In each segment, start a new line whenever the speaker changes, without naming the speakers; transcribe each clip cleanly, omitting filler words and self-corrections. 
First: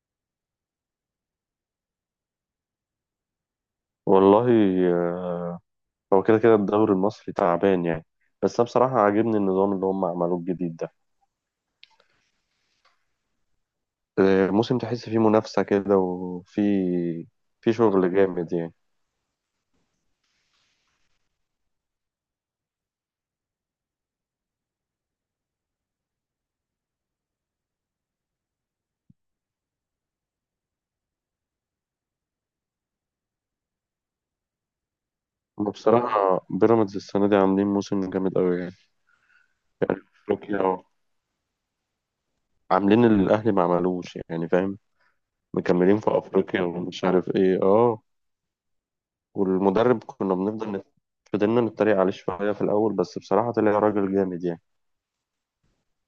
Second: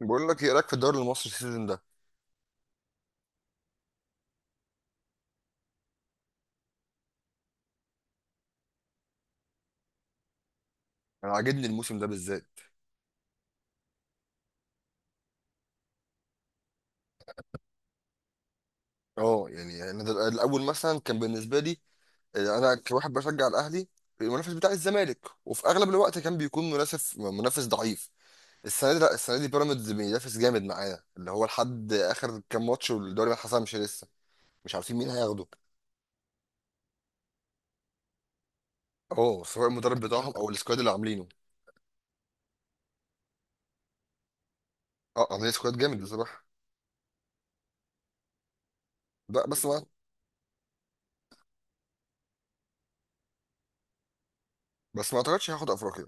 بقول لك ايه رايك في الدوري المصري السيزون ده.
والله، آه، هو كده كده الدوري المصري تعبان يعني. بس انا بصراحة عاجبني النظام اللي هم عملوه الجديد ده.
انا عاجبني الموسم ده بالذات.
موسم تحس فيه منافسة كده وفي شغل جامد يعني.
اه يعني انا الاول مثلا كان بالنسبه لي، انا كواحد بشجع الاهلي، المنافس بتاع الزمالك. وفي اغلب الوقت كان بيكون منافس ضعيف. السنه دي، لا السنه دي بيراميدز بينافس جامد معانا، اللي هو لحد اخر كام ماتش والدوري ما اتحسمش لسه. مش عارفين مين هياخده.
وبصراحة بيراميدز السنة دي عاملين موسم جامد قوي يعني.
اه سواء المدرب
يعني
بتاعهم
في
او السكواد
أفريقيا
اللي عاملينه.
عاملين اللي الأهلي ما عملوش، يعني فاهم؟
اه عاملين سكواد
مكملين
جامد
في
بصراحه.
أفريقيا ومش عارف إيه. أه.
لا بس ما
والمدرب كنا بنفضل فضلنا نتريق عليه شوية في الأول، بس بصراحة طلع راجل جامد يعني.
بس ما اعتقدش هياخد افريقيا.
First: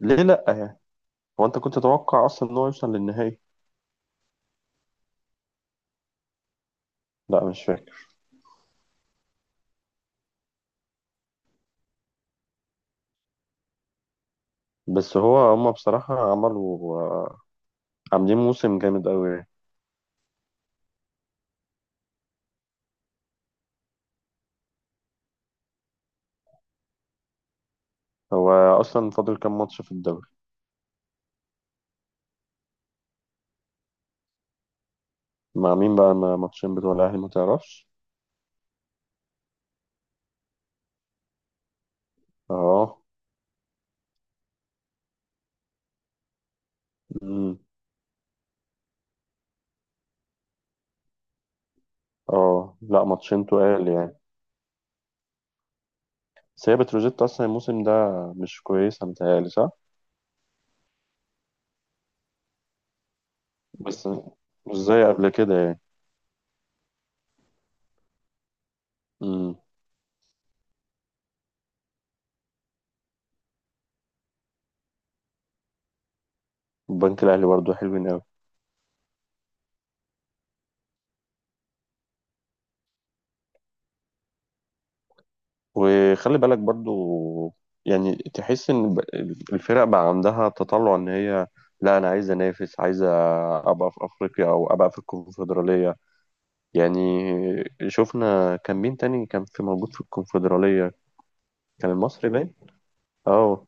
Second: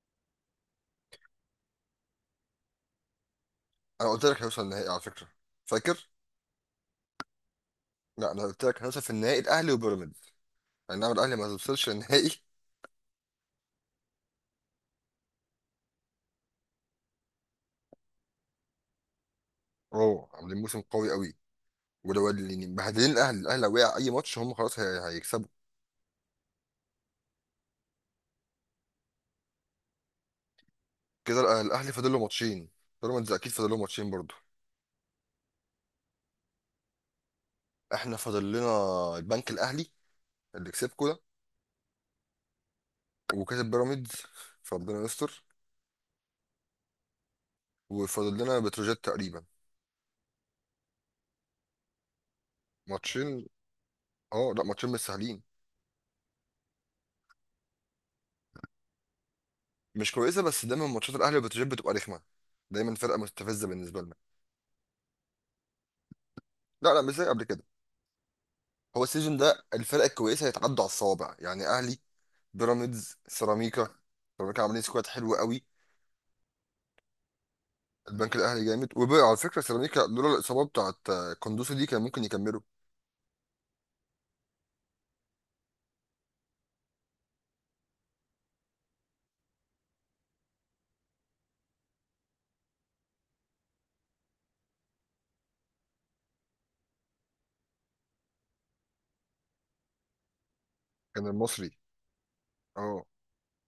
ليه لأ يعني؟ هو أنت كنت تتوقع أصلا إن هو يوصل للنهائي؟
انا قلت لك هيوصل النهائي على فكره. فاكر.
لا، مش فاكر.
لا انا قلت لك هدف النهائي الاهلي وبيراميدز، انما الاهلي ما توصلش النهائي.
بس هو هما بصراحة عملوا، عاملين موسم جامد أوي يعني.
اوه عاملين موسم قوي قوي. ولو اللي مبهدلين الاهلي لو وقع اي ماتش هم خلاص هيكسبوا.
هو أصلا فاضل كام ماتش في الدوري؟
كده الاهلي فاضل له ماتشين، بيراميدز اكيد فاضل له ماتشين برضه.
مع مين بقى ماتشين بتوع الأهلي، ما تعرفش؟
احنا فاضل لنا البنك الاهلي اللي كسبكوا ده،
اه.
وكسب بيراميدز، فربنا يستر.
أمم.
وفاضل لنا بتروجيت تقريبا.
اه لا،
ماتشين.
ماتشين تقال يعني.
اه لا ماتشين مش سهلين.
بس هي بتروجيت أصلا الموسم ده مش كويس، متهيألي صح؟
مش كويسه، بس دايما ماتشات الاهلي وبتروجيت بتبقى رخمه. دايما فرقه مستفزه بالنسبه
بس
لنا.
مش زي قبل كده يعني.
لا لا، مش زي قبل كده. هو السيزون
أمم.
ده الفرق الكويسه هيتعدوا على الصوابع. يعني اهلي، بيراميدز، سيراميكا. سيراميكا عاملين سكواد حلو قوي.
البنك الأهلي برضه حلوين أوي.
البنك الاهلي جامد. وبقى على فكره سيراميكا لولا الاصابه بتاعت كوندوسي دي كان ممكن يكملوا.
وخلي بالك برضو، يعني تحس ان الفرق بقى عندها تطلع ان هي لا، انا عايز انافس، عايز ابقى في افريقيا او ابقى في الكونفدراليه يعني. شفنا كان مين تاني كان في موجود في الكونفدراليه؟
كان المصري.
كان المصري باين.
اه
اه.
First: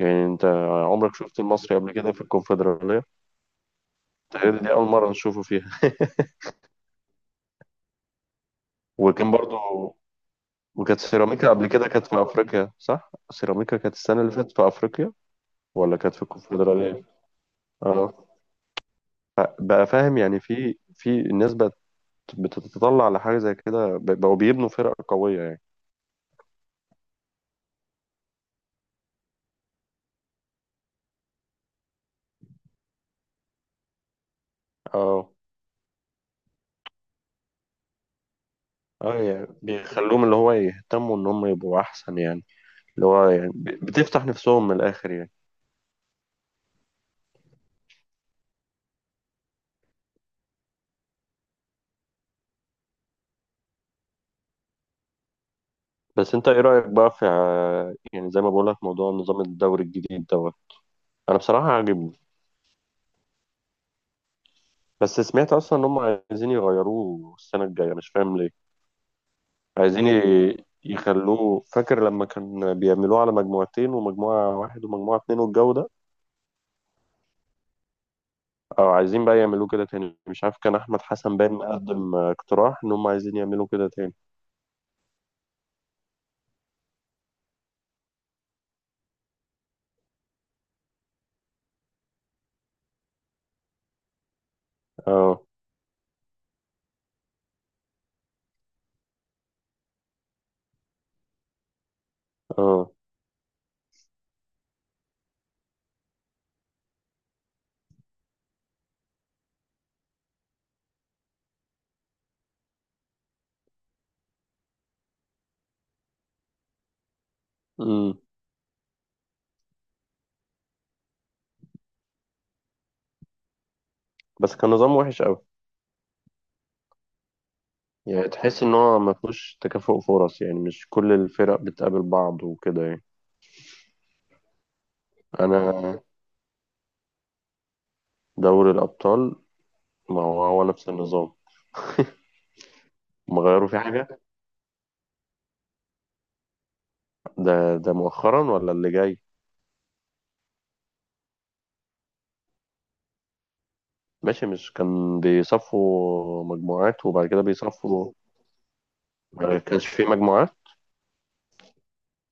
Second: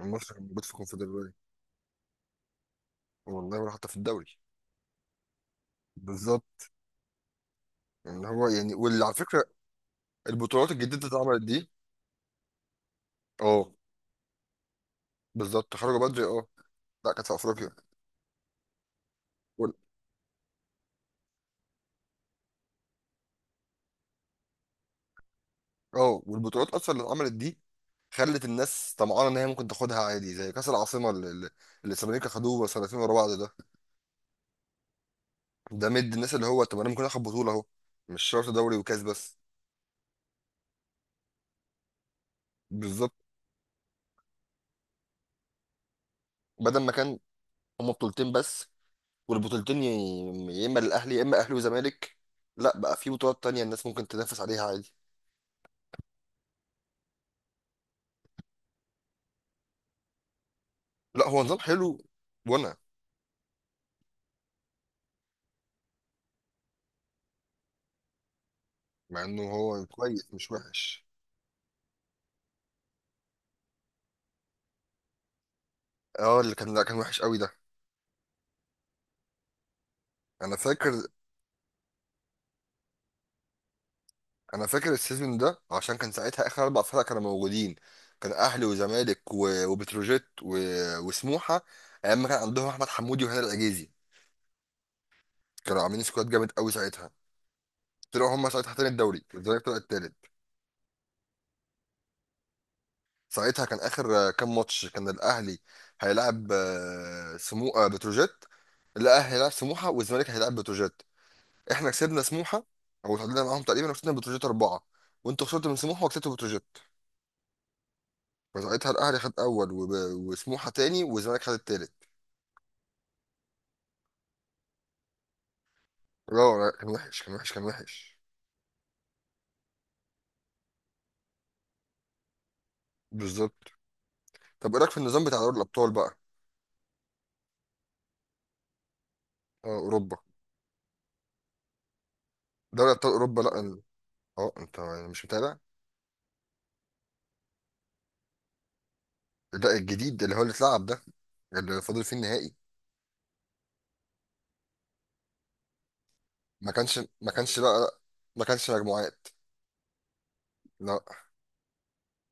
يعني
المصري
انت
كان موجود في
عمرك
الكونفدراليه.
شفت المصري قبل كده في الكونفدراليه؟
والله ولا حتى في الدوري.
تقريبا دي اول مره نشوفه فيها.
بالظبط. يعني هو يعني واللي على
وكان
فكره
برضو.
البطولات
وكانت
الجديده اللي اتعملت
سيراميكا قبل
دي.
كده كانت في افريقيا، صح؟
اه
سيراميكا كانت السنه اللي فاتت في افريقيا،
بالظبط،
ولا
خرجوا
كانت في
بدري. اه
الكونفدراليه؟
لا كانت في افريقيا.
اه.
وال-
بقى فاهم؟ يعني في الناس بقت بتتطلع لحاجة زي كده، بقوا بيبنوا فرق قوية يعني.
اه والبطولات اصلا اللي اتعملت دي خلت الناس طمعانه ان هي ممكن تاخدها عادي، زي كاس العاصمه اللي اللي السيراميكا خدوه سنتين ورا بعض ده.
اه
ده مد الناس اللي هو طب انا ممكن اخد بطوله اهو، مش شرط دوري وكاس
اه،
بس.
يعني بيخلوهم اللي هو يهتموا ان هم يبقوا احسن يعني. اللي
بالظبط.
هو يعني بتفتح نفسهم من الاخر يعني.
بدل ما كان هما بطولتين بس، والبطولتين يا اما للاهلي يا اما اهلي وزمالك. لا بقى في بطولات تانية الناس ممكن تنافس عليها عادي.
بس انت ايه رأيك بقى في يعني زي ما بقول لك موضوع نظام الدوري الجديد دوت؟
لا
انا
هو نظام
بصراحة
حلو.
عاجبني.
وانا
بس سمعت اصلا ان هم عايزين يغيروه السنة الجاية، مش فاهم ليه.
مع انه هو
عايزين
كويس مش وحش.
يخلوه، فاكر لما كان بيعملوه على مجموعتين ومجموعة واحد ومجموعة اتنين والجو ده؟
اه اللي كان، لا كان وحش قوي ده.
أو عايزين بقى يعملوه كده تاني. مش
انا
عارف، كان
فاكر،
أحمد حسن باين قدم اقتراح إن هم عايزين يعملوا كده تاني.
انا فاكر السيزون ده، عشان كان ساعتها اخر اربع فرق كانوا موجودين. كان اهلي وزمالك وبتروجيت وسموحه. ايام ما كان عندهم احمد حمودي وهنا العجيزي،
أه
كانوا عاملين سكواد جامد قوي ساعتها. طلعوا هم ساعتها تاني الدوري الزمالك طلع التالت.
أه.
ساعتها كان اخر كام ماتش كان الاهلي هيلاعب آه، سمو آه، بتروجيت. الاهلي هيلاعب سموحه والزمالك هيلاعب بتروجيت. احنا كسبنا سموحه او تعادلنا معاهم تقريبا، وكسبنا بتروجيت اربعه. وانتوا خسرتوا من سموحه وكسبتوا بتروجيت.
أمم.
فساعتها الاهلي خد اول وسموحه تاني والزمالك خد التالت.
بس كان نظام وحش أوي.
لا لا، كان وحش كان وحش كان وحش.
يعني تحس إن هو ما فيهوش تكافؤ فرص، يعني مش كل الفرق بتقابل بعض وكده يعني.
بالظبط. طب ايه رايك في النظام بتاع دوري الابطال
أنا
بقى.
دوري الأبطال
اه اوروبا.
ما هو هو نفس النظام.
دوري ابطال
هم
اوروبا، لا
غيروا فيه حاجة؟
اه انت يعني مش متابع.
ده مؤخرا ولا اللي جاي؟
لا الجديد اللي هو اللي اتلعب ده، اللي فاضل فيه النهائي.
ماشي، مش كان بيصفوا
ما كانش
مجموعات وبعد
ما
كده
كانش لا لا،
بيصفوا؟
ما كانش مجموعات.
ما كانش فيه مجموعات.
لا.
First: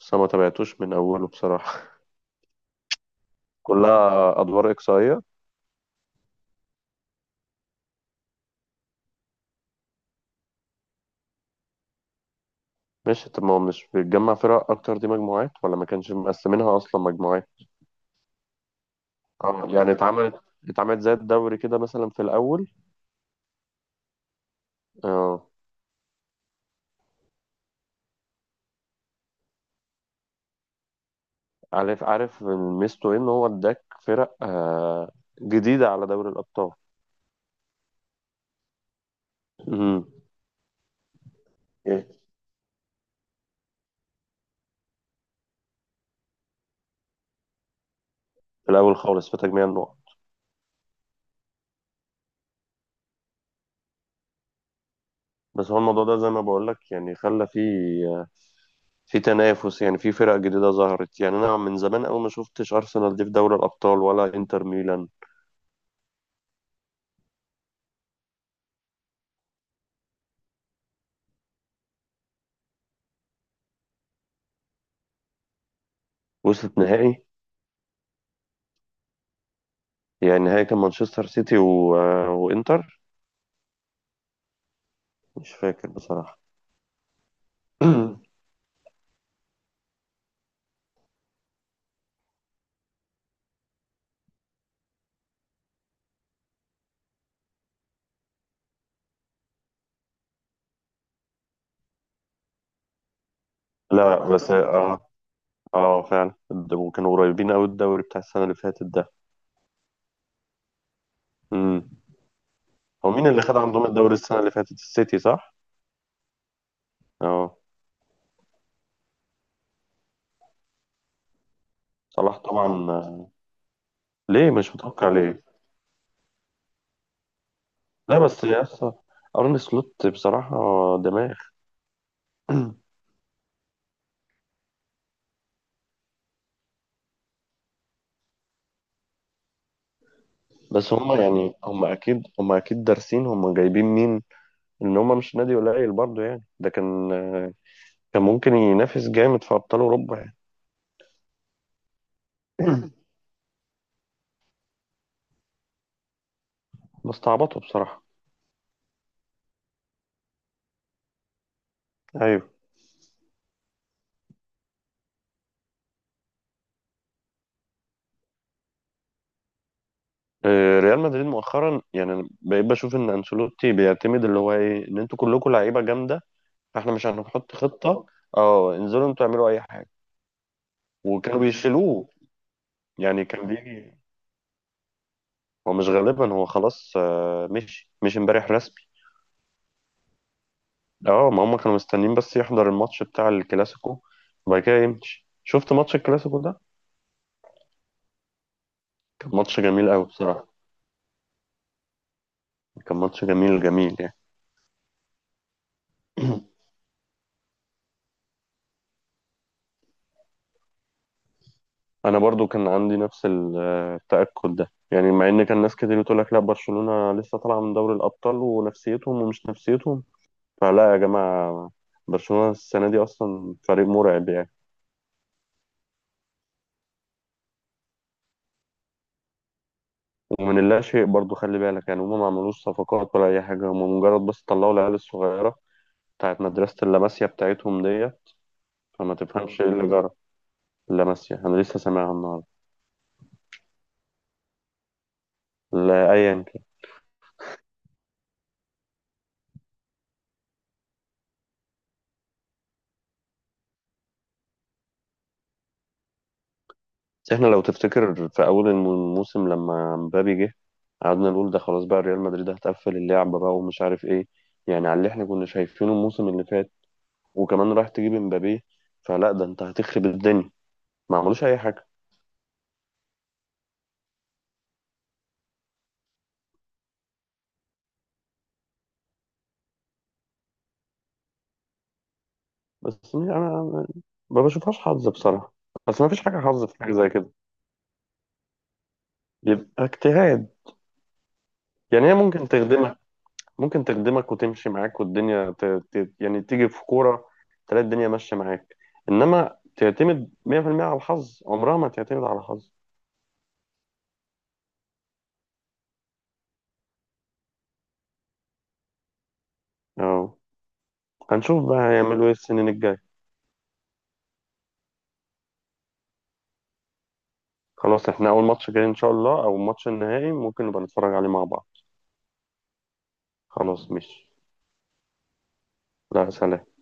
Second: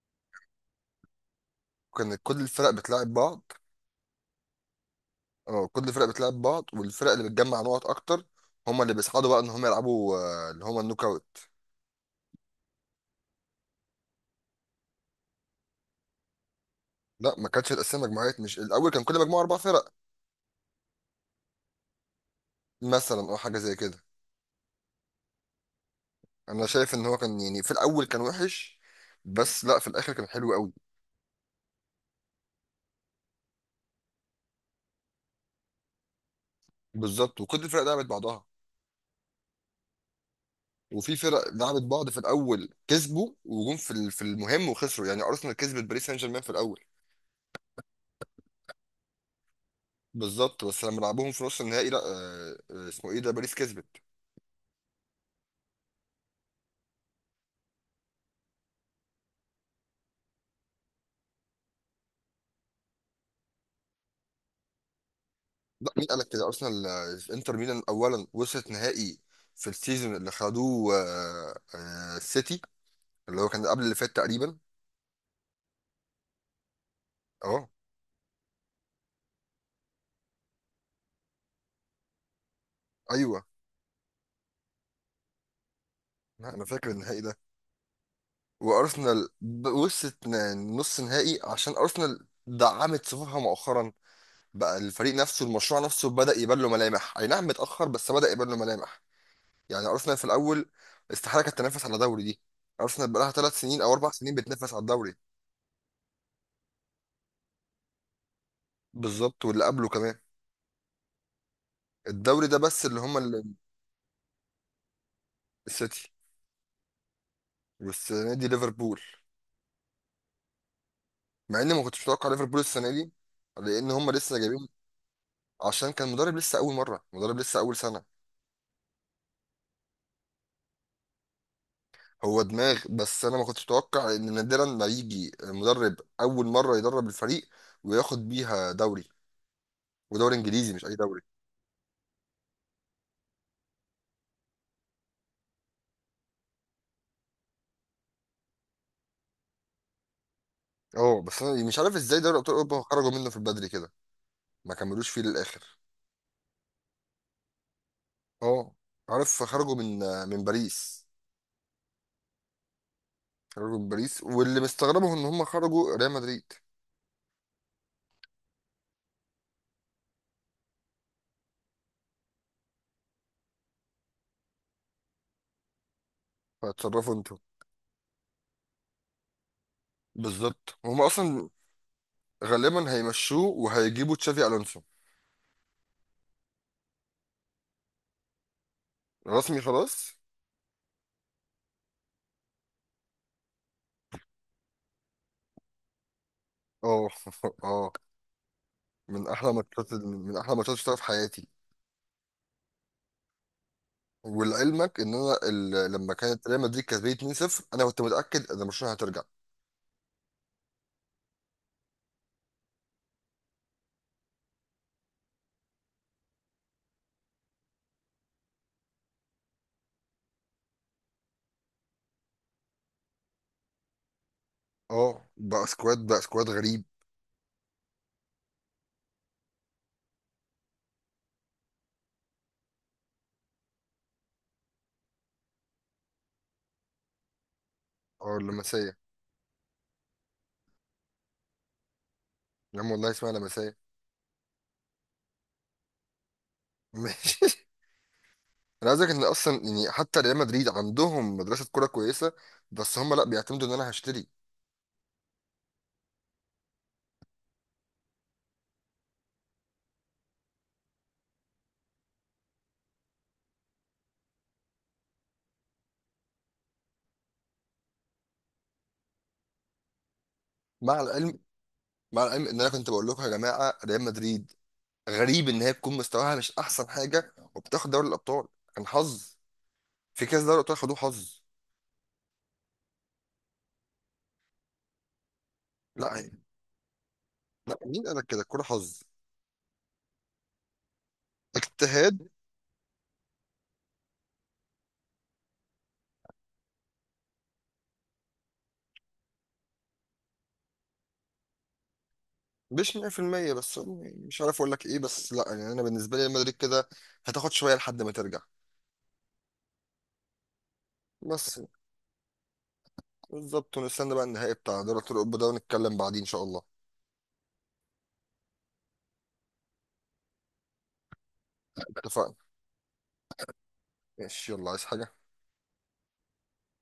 بس أنا ما تابعتوش من أوله بصراحة.
كان كل الفرق بتلعب بعض.
كلها أدوار إقصائية.
اه كل الفرق بتلعب بعض، والفرق اللي بتجمع نقط اكتر هما اللي بيصعدوا، بقى ان هم يلعبوا اللي هما النوك اوت.
ماشي، طب ما هو مش بتجمع فرق اكتر دي مجموعات، ولا ما كانش مقسمينها اصلا
لا ما
مجموعات؟
كانتش الاسامي مجموعات، مش الاول كان كل مجموعه اربع
اه،
فرق.
يعني اتعملت زي الدوري كده مثلا في الاول.
مثلا او حاجه زي كده.
اه،
انا شايف ان هو كان يعني في الاول كان وحش، بس لا في الاخر كان حلو قوي.
عارف عارف. ميزته إيه؟ ان هو اداك فرق جديده على دوري الابطال.
بالظبط، وكل الفرق لعبت بعضها.
امم.
وفي فرق لعبت
إيه؟
بعض في الاول كسبوا وجم في في المهم وخسروا. يعني ارسنال كسبت باريس سان جيرمان في الاول.
في الاول خالص في تجميع النقط.
بالظبط، بس لما لعبوهم في نص النهائي لا اسمه ايه ده باريس كسبت.
بس هو الموضوع ده زي ما بقول لك، يعني خلى في تنافس، يعني في فرق جديده ظهرت، يعني انا من زمان قوي ما شفتش ارسنال دي في دوري الابطال ولا انتر ميلان.
لا مين قال لك كده، ارسنال انتر ميلان اولا وصلت نهائي، في السيزون اللي خدوه السيتي، اللي هو كان قبل اللي فات تقريبا.
وصلت نهائي.
اه
يعني نهائي كان مانشستر سيتي و... آه، وانتر.
ايوه.
مش فاكر بصراحة.
لا، انا فاكر النهائي ده. وارسنال وصلت نص نهائي، عشان ارسنال دعمت صفوفها مؤخرا. بقى الفريق نفسه المشروع نفسه بدأ يبان له ملامح، اي نعم متأخر بس بدأ يبان له ملامح. يعني ارسنال في الاول استحاله كانت تنافس على دوري دي. ارسنال بقى لها 3 سنين او اربع
لا
سنين
بس
بتنافس على
اه.
الدوري.
اه فعلا، ده كانوا قريبين قوي الدوري بتاع السنة اللي فاتت ده.
بالظبط، واللي قبله كمان.
امم.
الدوري ده بس اللي
هو
هم
مين اللي خد عندهم الدوري السنة اللي فاتت، السيتي صح؟
السيتي.
اه.
والسنه دي ليفربول. مع اني ما كنتش متوقع
صلاح
ليفربول
طبعا.
السنه دي. لان هم لسه
ليه
جايبين،
مش متوقع ليه؟
عشان كان مدرب لسه اول مره، مدرب لسه اول سنه.
لا بس يا اسطى، ارن سلوت بصراحة دماغ.
هو دماغ، بس انا ما كنتش اتوقع ان نادرا ما يجي مدرب اول مره يدرب الفريق وياخد بيها دوري، ودوري انجليزي مش
بس
اي دوري.
هم يعني هم اكيد دارسين هم جايبين مين، ان هم مش نادي قليل برضه يعني. ده كان ممكن ينافس جامد في ابطال اوروبا يعني.
اه بس انا مش عارف ازاي دوري ابطال اوروبا خرجوا منه في البدري كده، ما كملوش فيه للاخر.
بس تعبطوا بصراحة.
اه عارف، خرجوا من باريس.
ايوه.
خرجوا من باريس، واللي مستغربه ان هم خرجوا ريال مدريد.
ريال مدريد مؤخرا يعني أنا بقيت بشوف ان انشيلوتي بيعتمد اللي هو ايه ان انتوا كلكم لعيبه جامده، فاحنا مش
فاتصرفوا انتوا.
هنحط خطه، اه انزلوا انتوا اعملوا اي حاجه.
بالظبط. هم
وكانوا
اصلا
بيشيلوه.
غالبا
يعني
هيمشوه
كان بيجي،
وهيجيبوا تشافي الونسو.
هو مش غالبا، هو خلاص مشي، مش امبارح رسمي.
رسمي خلاص.
اه، ما هم كانوا مستنيين بس يحضر الماتش بتاع الكلاسيكو وبعد كده يمشي. شفت ماتش الكلاسيكو ده؟
اه اه. من
كان
احلى
ماتش جميل
ماتشات،
قوي
من
بصراحه.
احلى ماتشات شفتها في حياتي.
كان ماتش جميل جميل يعني.
ولعلمك ان انا لما كانت ريال مدريد كسبانه 2-0 انا كنت متاكد ان برشلونه هترجع.
انا برضو كان عندي نفس التأكد ده يعني، مع ان كان ناس كتير بتقول لك لا برشلونة لسه طالعة من دوري الأبطال ونفسيتهم ومش نفسيتهم. فلا يا جماعة، برشلونة السنة دي أصلا فريق مرعب يعني.
اه بقى سكواد غريب.
ومن اللا شيء برضو، خلي بالك يعني، هما ما عملوش صفقات ولا أي حاجة، هما مجرد بس طلعوا العيال الصغيرة بتاعت مدرسة اللاماسيا بتاعتهم دي.
اه لمسيه.
فما تفهمش إيه اللي جرى. اللاماسيا أنا لسه سامعها النهاردة.
يا عم والله اسمها لمسيه.
لا أيا.
ماشي. انا عايز أقولك ان اصلا يعني حتى ريال مدريد عندهم مدرسه كوره كويسه، بس هم لا بيعتمدوا ان انا هشتري.
احنا لو تفتكر في اول الموسم لما مبابي جه، قعدنا نقول ده خلاص بقى ريال مدريد هتقفل اللعبة بقى ومش عارف ايه، يعني على اللي احنا كنا شايفينه الموسم اللي فات، وكمان رايح تجيب مبابي، فلا، ده انت هتخرب الدنيا.
مع
ما
العلم،
عملوش اي حاجة.
مع العلم ان انا كنت بقول لكم يا جماعه ريال مدريد غريب ان هي تكون مستواها مش احسن حاجه وبتاخد دوري الابطال. كان حظ. في كاس دوري الابطال خدوه حظ.
بس أنا ما بشوفهاش حظ بصراحة. بس ما فيش
لا
حاجة حظ في حاجة زي كده،
لا، مين قال لك كده، الكوره حظ؟
يبقى اجتهاد. يعني هي
اجتهاد.
ممكن تخدمها، ممكن تخدمك وتمشي معاك، والدنيا يعني تيجي في كورة، تلاقي الدنيا ماشية معاك. إنما تعتمد 100% على الحظ، عمرها ما تعتمد على الحظ.
مش 100% بس، يعني مش عارف اقول لك ايه، بس لا يعني انا بالنسبه لي ريال مدريد كده هتاخد شويه لحد ما ترجع.
أه،
بس.
هنشوف بقى هيعملوا إيه السنين الجاية.
بالظبط. ونستنى بقى النهائي بتاع دوري ابطال اوروبا ده ونتكلم بعدين ان شاء الله.
خلاص، إحنا أول ماتش جاي إن شاء الله أو الماتش النهائي ممكن نبقى نتفرج عليه مع بعض.
اتفقنا.
خلاص مش.
ماشي يلا، عايز حاجه؟
لا، سلام.